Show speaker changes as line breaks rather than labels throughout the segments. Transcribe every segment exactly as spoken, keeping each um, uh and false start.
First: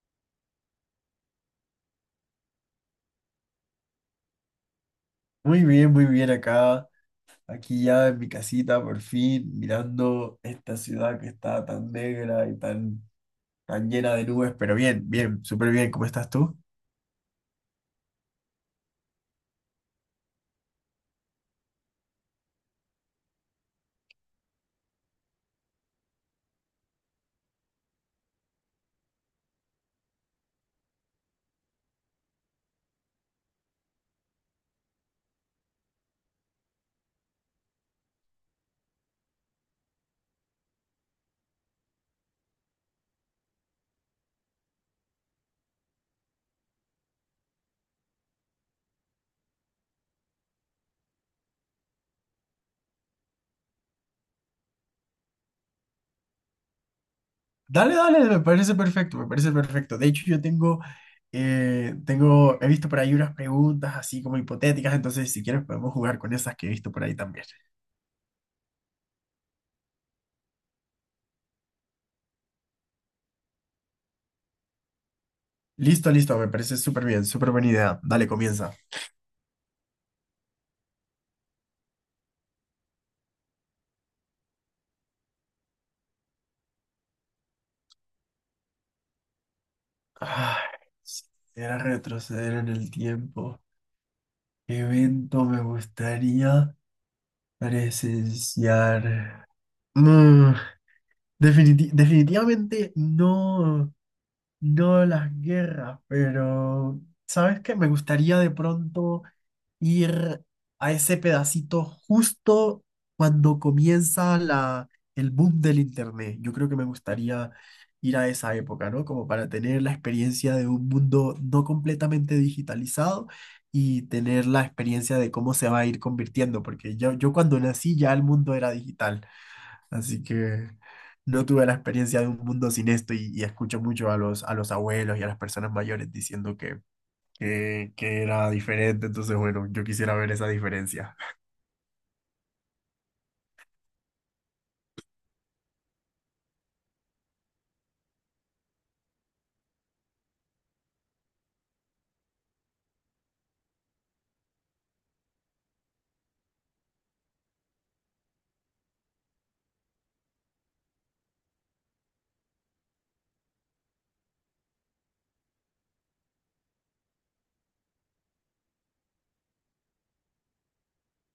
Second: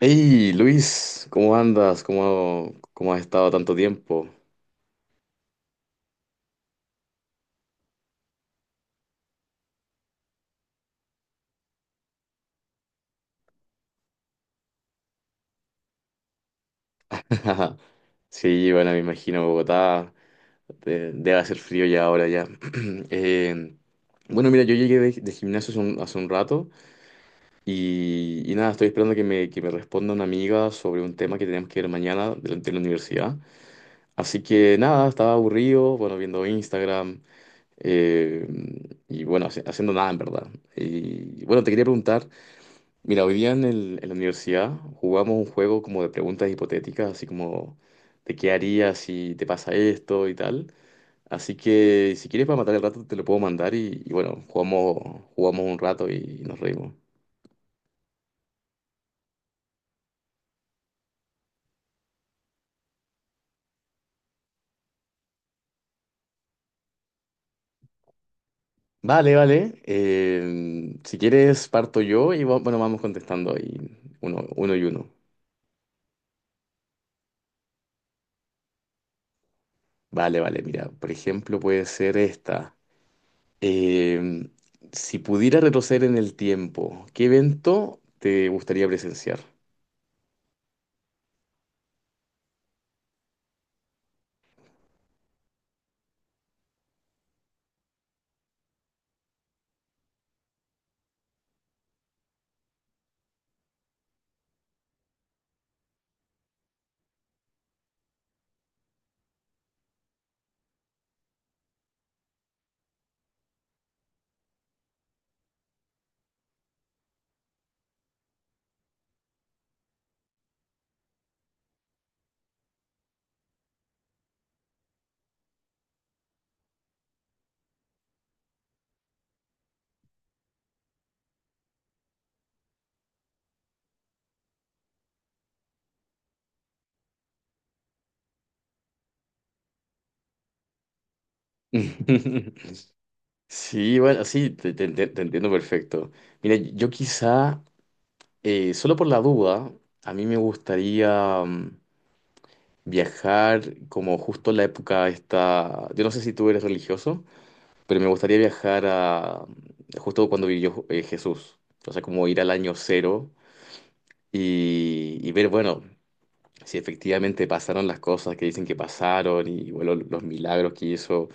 Hey, Luis, ¿cómo andas? ¿Cómo, cómo has estado tanto tiempo?
Muy bien, muy bien acá, aquí ya en mi casita, por fin, mirando esta ciudad que está tan negra y tan, tan llena de nubes, pero bien, bien, súper bien, ¿cómo estás tú?
Sí, bueno, me imagino Bogotá, de- debe hacer frío ya ahora ya. Eh, bueno, mira, yo llegué de, de gimnasio hace un, hace un rato y, y nada, estoy esperando que me, que me responda una amiga sobre un tema que tenemos que ver mañana de, la de la universidad. Así que nada, estaba aburrido, bueno, viendo Instagram eh, y bueno, hace- haciendo nada en verdad. Y bueno, te quería preguntar. Mira, hoy día en el- en la universidad jugamos un juego como de preguntas hipotéticas, así como de qué harías si te pasa esto y tal. Así que si quieres para matar el rato te lo puedo mandar y, y bueno, jugamos, jugamos un rato y nos reímos.
Dale, dale, me parece perfecto, me parece perfecto. De hecho, yo tengo, eh, tengo, he visto por ahí unas preguntas así como hipotéticas, entonces si quieres podemos jugar con esas que he visto por ahí también.
Vale, vale. Eh, si quieres parto yo y va- bueno, vamos contestando ahí uno, uno y uno.
Listo, listo, me parece súper bien, súper buena idea. Dale, comienza.
Vale, vale, mira, por ejemplo puede ser esta. Em, si pudiera retroceder en el tiempo, ¿qué evento te gustaría presenciar?
Ay, si pudiera retroceder en el tiempo, ¿qué evento me gustaría? Pareces Yar. Mm, definiti- definitivamente no, no las guerras, pero ¿sabes qué? Me gustaría de pronto ir a ese pedacito justo cuando comienza la, el boom del internet. Yo creo que me gustaría ir a esa época, ¿no? Como para tener la experiencia de un mundo no completamente digitalizado y tener la experiencia de cómo se va a ir convirtiendo, porque yo, yo cuando nací ya el mundo era digital, así que... No tuve la experiencia de un mundo sin esto y, y escucho mucho a los, a los abuelos y a las personas mayores diciendo que, que, que era diferente. Entonces, bueno, yo quisiera ver esa diferencia.
Sí, bueno, sí, te, te- te- te entiendo perfecto. Mira, yo quizá, eh, solo por la duda, a mí me gustaría mm, viajar como justo en la época esta, yo no sé si tú eres religioso, pero me gustaría viajar a mm, justo cuando vivió eh, Jesús, o sea, como ir al año cero y, y ver, bueno. Si efectivamente pasaron las cosas que dicen que pasaron y bueno, los milagros que hizo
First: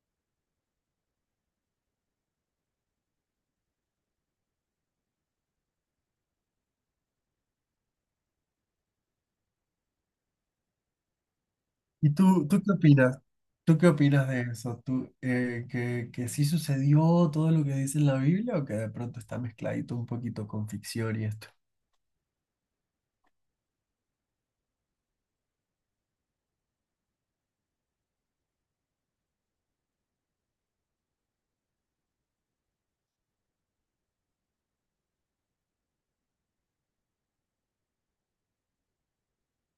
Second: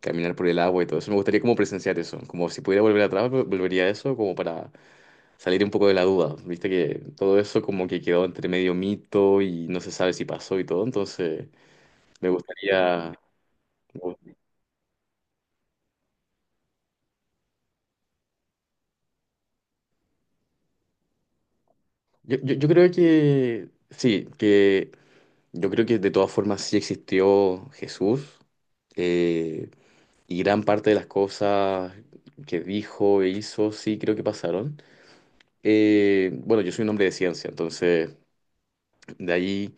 caminar por el agua y todo eso. Me gustaría como presenciar eso, como si pudiera volver atrás, vol- volvería a eso como para salir un poco de la duda. Viste que todo eso como que quedó entre medio mito y no se sabe si pasó y todo, entonces
¿Y
me
tú, tú qué
gustaría...
opinas? ¿Tú qué
Yo,
opinas de eso? ¿Tú, eh, que, que sí sucedió todo lo que dice en la Biblia o que de pronto está mezcladito un poquito con ficción y esto?
yo, yo creo que sí, que yo creo que de todas formas sí existió Jesús. Eh, Y gran parte de las cosas que dijo e hizo, sí, creo que pasaron. Eh, bueno, yo soy un hombre de ciencia, entonces de ahí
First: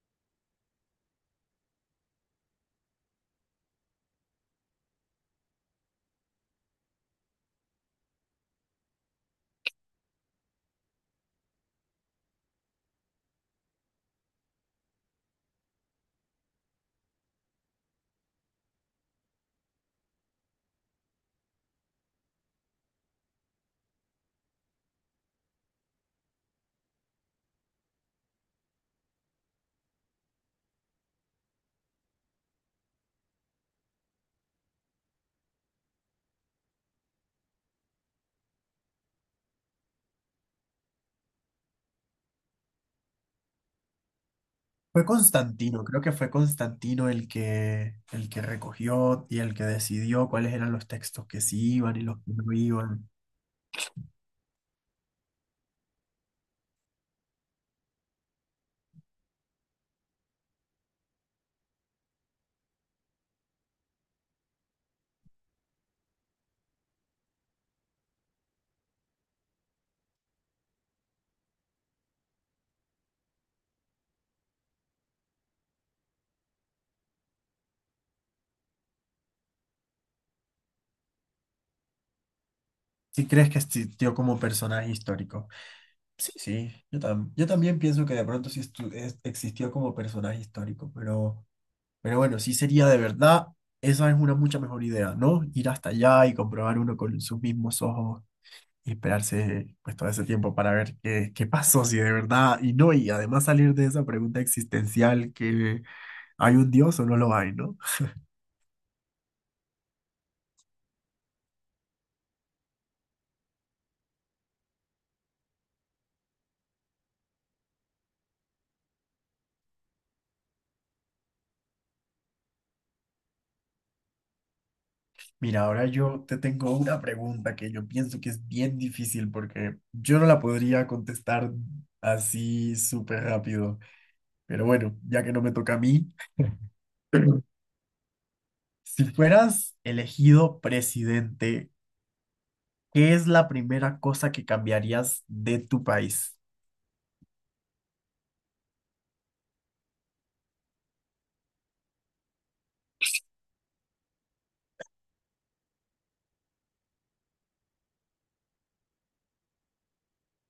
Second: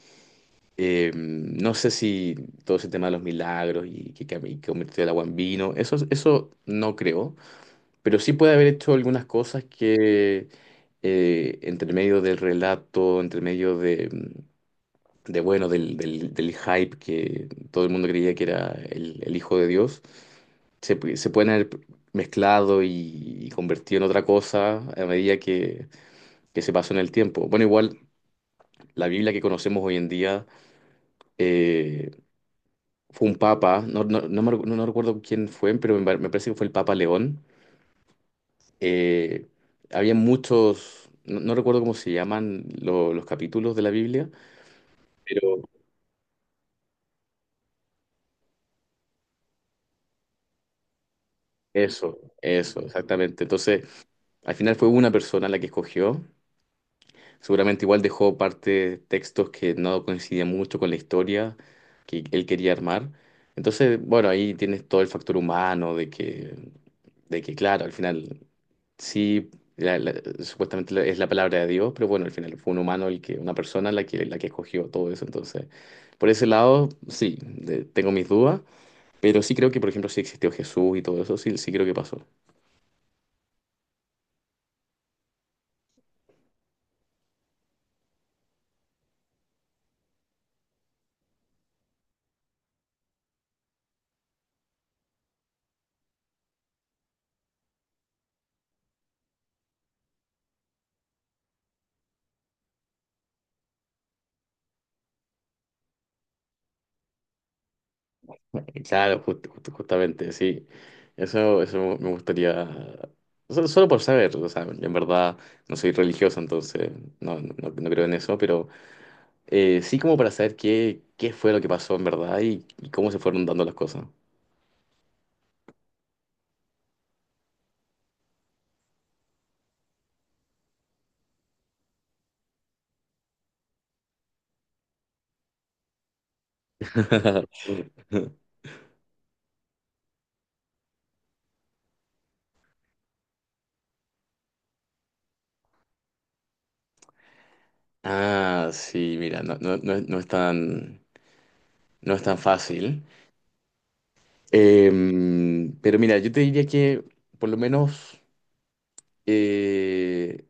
eh, no sé si todo ese tema de los milagros y que, cam- y convirtió el agua en vino, eso, eso no creo, pero sí puede haber hecho algunas cosas que eh, entre medio del relato, entre medio de, de bueno, del, del- del hype que todo el mundo creía que era el, el hijo de Dios, se, pu- se pueden haber mezclado y, y convertido en otra cosa a medida que, que se pasó en el tiempo. Bueno, igual la Biblia que conocemos hoy en día eh, fue un papa, no, no, no me recu- no- no recuerdo quién fue, pero me, par- me parece que fue el Papa León. Eh, había muchos, no, no recuerdo cómo se llaman lo- los capítulos de la Biblia,
Fue
pero
Constantino, creo que fue Constantino el que, el que recogió y el que decidió cuáles eran los textos que sí iban y los
eso,
que no
eso,
iban.
exactamente. Entonces... Al final fue una persona la que escogió. Seguramente igual dejó parte textos que no coincidían mucho con la historia que él quería armar. Entonces, bueno, ahí tienes todo el factor humano de que, de que claro, al final sí, la- la- supuestamente la- es la palabra de Dios, pero bueno, al final fue un humano el que, una persona la que, la que escogió todo eso. Entonces, por ese lado, sí, de- tengo mis dudas, pero sí creo que, por ejemplo, sí existió Jesús y todo eso, sí, sí creo que pasó.
¿Sí crees que existió como personaje histórico? Sí, sí, yo, tam- yo también pienso que de pronto sí estu- es- existió como personaje histórico, pero, pero bueno, sí sería de verdad, esa es una mucha mejor idea, ¿no? Ir hasta allá y comprobar uno con sus mismos ojos y esperarse pues todo ese tiempo para ver qué, qué pasó, si de verdad, y no, y además salir de esa pregunta existencial que hay un Dios o no lo hay, ¿no?
Claro, jus- jus- justamente, sí. Eso, eso me gustaría, solo, solo por saber, o sea, en verdad no soy religioso, entonces no, no, no creo en eso, pero eh, sí como para saber qué, qué fue lo que pasó en verdad y, y cómo se fueron dando las cosas.
Mira, ahora yo te tengo una pregunta que yo pienso que es bien difícil porque yo no la podría contestar así súper rápido, pero bueno, ya que no me toca a mí, si fueras elegido presidente, ¿qué es la primera cosa que cambiarías de tu país?
Ah, sí, mira, no, no, no es, no es tan, no es tan fácil. Em, pero mira, yo te diría que por lo menos eh,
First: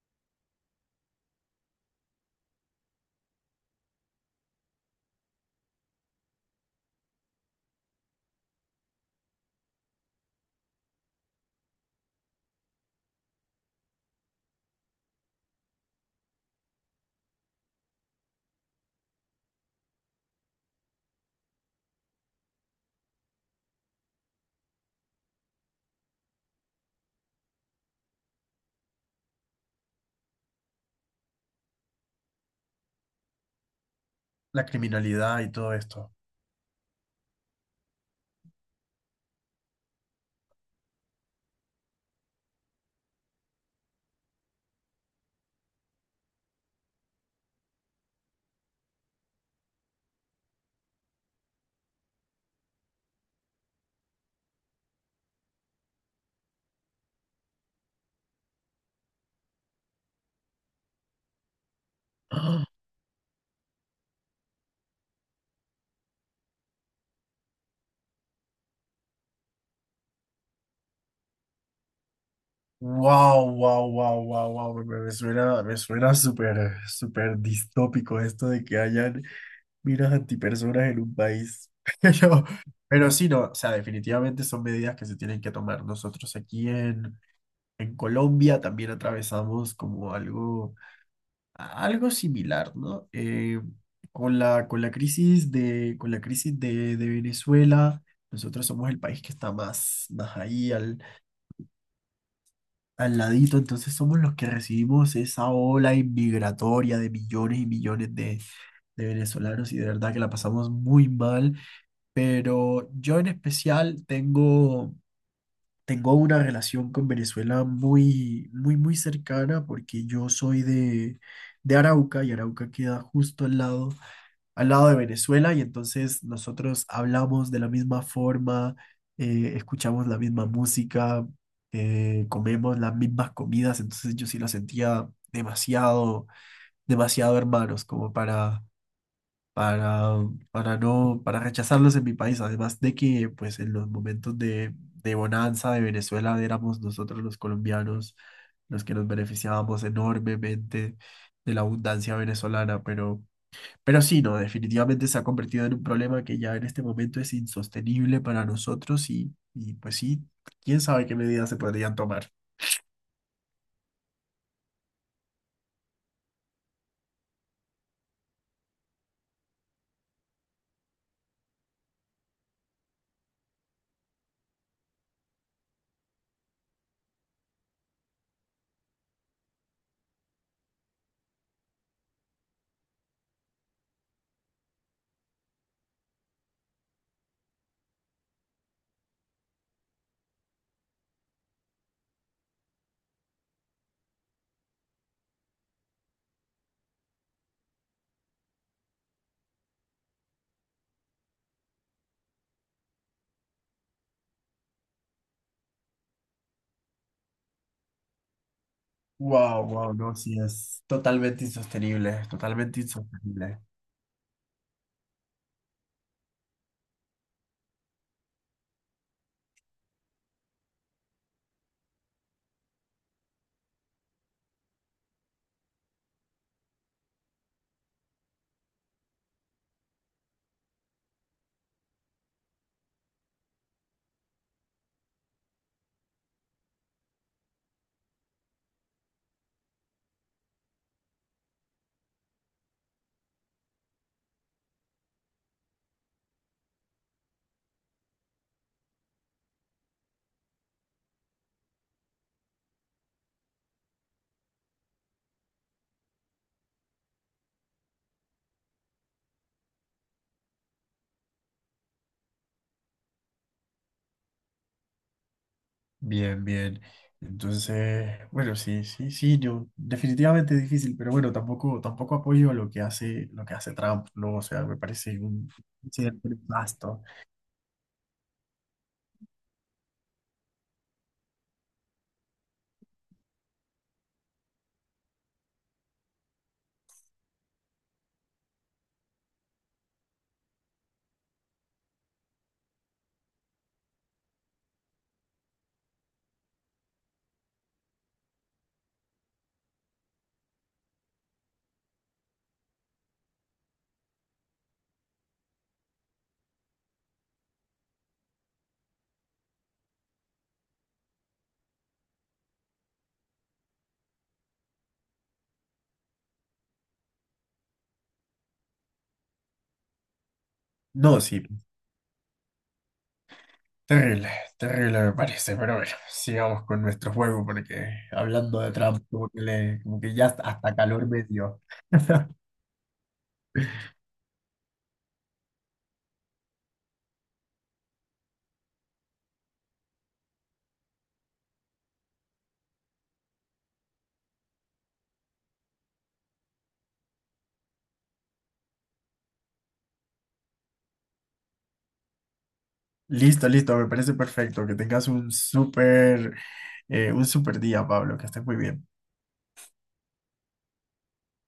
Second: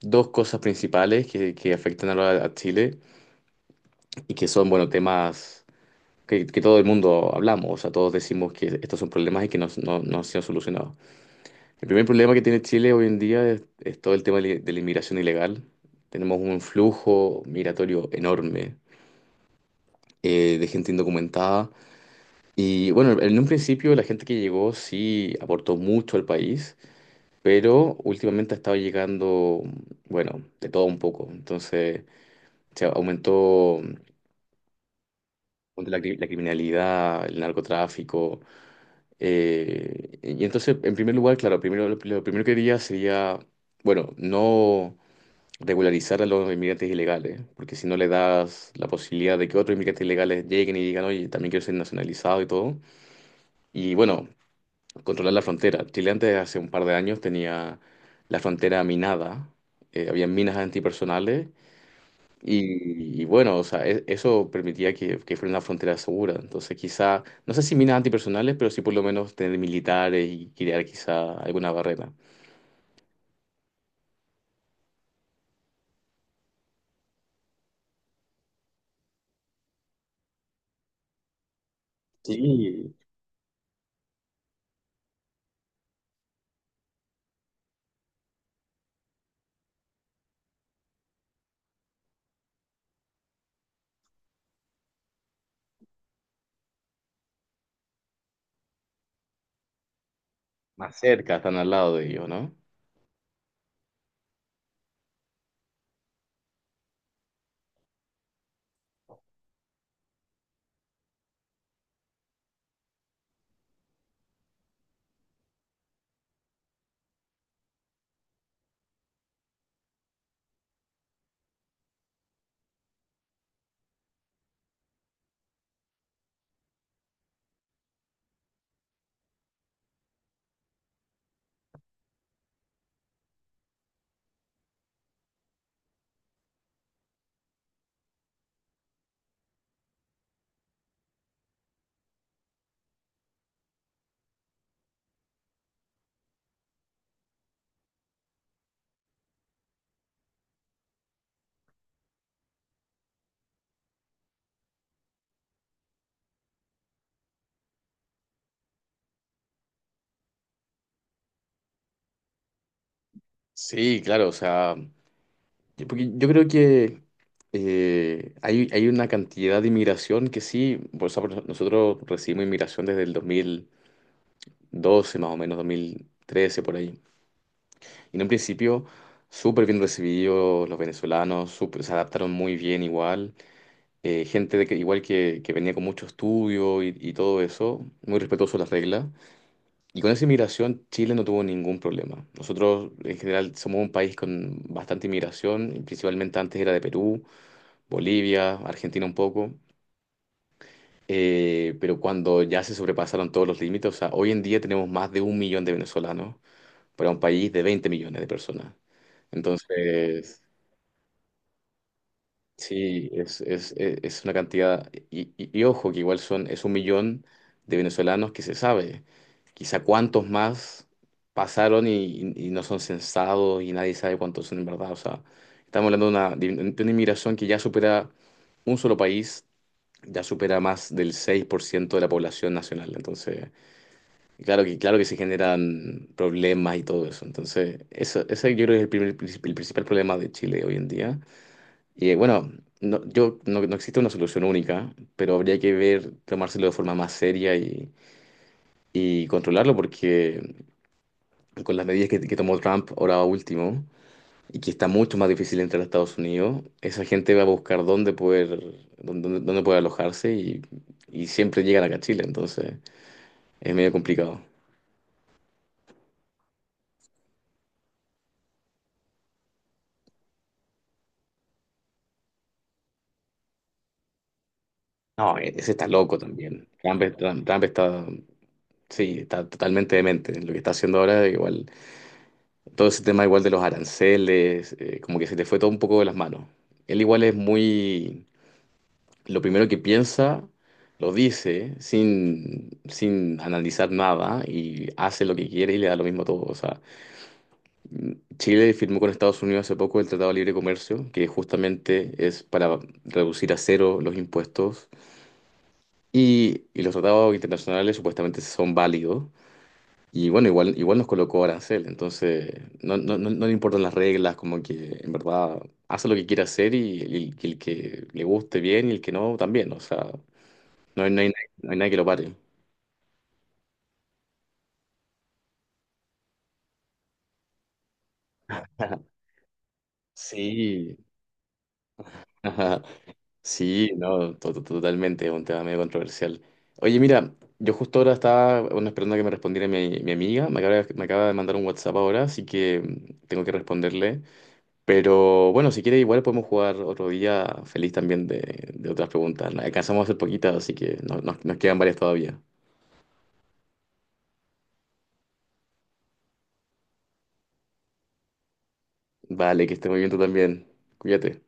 dos cosas principales que, que afectan a, la- a Chile. Y que son, bueno, temas que, que todo el mundo hablamos, o sea, todos decimos que estos son problemas y que no, no, no han sido solucionados. El primer problema que tiene Chile hoy en día es, es todo el tema de, de la inmigración ilegal. Tenemos un flujo migratorio enorme eh, de gente indocumentada. Y bueno, en un principio la gente que llegó sí aportó mucho al país, pero últimamente ha estado llegando, bueno, de todo un poco. Entonces, se aumentó
La criminalidad y todo
la,
esto.
cri- la criminalidad, el narcotráfico. Eh, y entonces, en primer lugar, claro, primero, lo, lo primero que diría sería, bueno, no regularizar a los inmigrantes ilegales, porque si no le das la posibilidad de que otros inmigrantes ilegales lleguen y digan, oye, también quiero ser nacionalizado y todo. Y bueno, controlar la frontera. Chile antes, hace un par de años, tenía la frontera minada, eh, había minas antipersonales y, y bueno, o sea, e- eso permitía que, que fuera una frontera segura. Entonces, quizá, no sé si minas antipersonales, pero sí por lo menos tener militares y crear quizá alguna barrera.
Wow, wow, wow, wow, wow, me, me- me suena, me suena súper, súper distópico esto de que hayan minas antipersonas en un país. Pero,
Sí,
pero sí, no, o sea, definitivamente son medidas que se tienen que tomar. Nosotros aquí en, en Colombia también atravesamos como algo, algo similar, ¿no? Eh, con la, con la crisis de, con la crisis de, de Venezuela, nosotros somos el país que está más, más ahí
más cerca, están al lado de ellos, ¿no?
al ladito, entonces somos los que recibimos esa ola inmigratoria de millones y millones de, de venezolanos y de verdad que la pasamos muy mal, pero yo en especial tengo, tengo una relación con Venezuela muy, muy, muy cercana porque yo soy de, de Arauca y Arauca queda justo al lado al lado de Venezuela y entonces nosotros hablamos de la misma forma, eh, escuchamos la misma música, eh, comemos las mismas comidas, entonces yo sí lo sentía demasiado, demasiado hermanos como para, para, para no, para rechazarlos en mi país, además de que pues en los momentos de, de bonanza de Venezuela éramos nosotros los colombianos los que nos beneficiábamos enormemente de la abundancia venezolana, pero... Pero sí, no, definitivamente se ha convertido en un problema que ya en este momento es insostenible para nosotros y, y pues sí, quién sabe qué medidas se podrían tomar.
Sí, claro, o sea, yo, porque yo creo que eh, hay, hay una cantidad de inmigración que sí, por nosotros recibimos inmigración desde el dos mil doce más o menos, dos mil trece por ahí. En un principio, súper bien recibidos los venezolanos, súper- se adaptaron muy bien igual. Eh, gente de que, igual que, que venía con mucho estudio y, y todo eso, muy respetuoso de las reglas. Y con esa inmigración, Chile no tuvo ningún problema. Nosotros, en general, somos un país con bastante inmigración, y principalmente antes era de Perú, Bolivia, Argentina un poco. Eh, pero cuando ya se sobrepasaron todos los límites, o sea, hoy en día tenemos más de un millón de venezolanos para un país de veinte millones de personas.
Wow, wow, no, sí,
Entonces,
es totalmente insostenible, totalmente
sí, es,
insostenible.
es, es- es una cantidad, y, y- y ojo, que igual son, es un millón de venezolanos que se sabe. Quizá cuántos más pasaron y, y- y no son censados y nadie sabe cuántos son en verdad. O sea, estamos hablando de una, de un- de una inmigración que ya supera un solo país, ya supera más del seis por ciento de la población nacional. Entonces, claro que, claro que se generan problemas y todo eso. Entonces, eso, ese yo creo que es el primer- el principal problema de Chile hoy en día y eh, bueno, no, yo, no, no existe una solución única, pero habría que ver, tomárselo de forma más seria y, y controlarlo, porque con las medidas que, que tomó Trump ahora último, y que está mucho más difícil entrar a Estados Unidos, esa gente va a buscar dónde poder, dónde, dónde- dónde poder alojarse y, y siempre llegan acá a Chile, entonces es medio complicado.
Bien, bien. Entonces, bueno, sí, sí, sí, yo definitivamente es difícil, pero bueno, tampoco, tampoco apoyo lo que hace, lo que hace Trump, ¿no? O sea, me parece
No,
un
e- ese está
un
loco
cierto
también. Trump,
nefasto.
Trump- Trump está, sí, está totalmente demente. Lo que está haciendo ahora igual. Todo ese tema igual de los aranceles, eh, como que se le fue todo un poco de las manos. Él igual es muy, lo primero que piensa, lo dice sin, sin analizar nada y hace lo que quiere y le da lo mismo a todo. O sea, Chile firmó con Estados Unidos hace poco el Tratado de Libre Comercio, que justamente es para reducir a cero los impuestos y, y los tratados internacionales supuestamente son válidos. Y bueno, igual, igual nos colocó arancel, entonces no, no, no, no le importan las reglas, como que en verdad hace lo que quiere hacer y, el que el que le guste bien y el que no también, o sea, no hay,
No,
no hay, nadie
sí,
no hay nadie que lo pare.
terrible, terrible me parece, pero bueno, sigamos con nuestro juego porque hablando de Trump, como que, le- como que ya hasta
Sí,
calor me dio.
ajá, sí, no, to- to- totalmente, es un tema medio controversial. Oye, mira, yo justo ahora estaba bueno, esperando a que me respondiera mi, mi amiga, me acaba, de- me acaba de mandar un WhatsApp ahora, así que mm, tengo que responderle. Pero bueno, si quieres, igual podemos jugar otro día feliz también de, de otras preguntas. Las alcanzamos a hacer poquitas, así que no- nos nos quedan varias todavía.
Listo, listo, me parece perfecto. Que tengas un súper eh, un súper día, Pablo, que estés muy bien.
Vale, que esté muy bien tú también. Cuídate.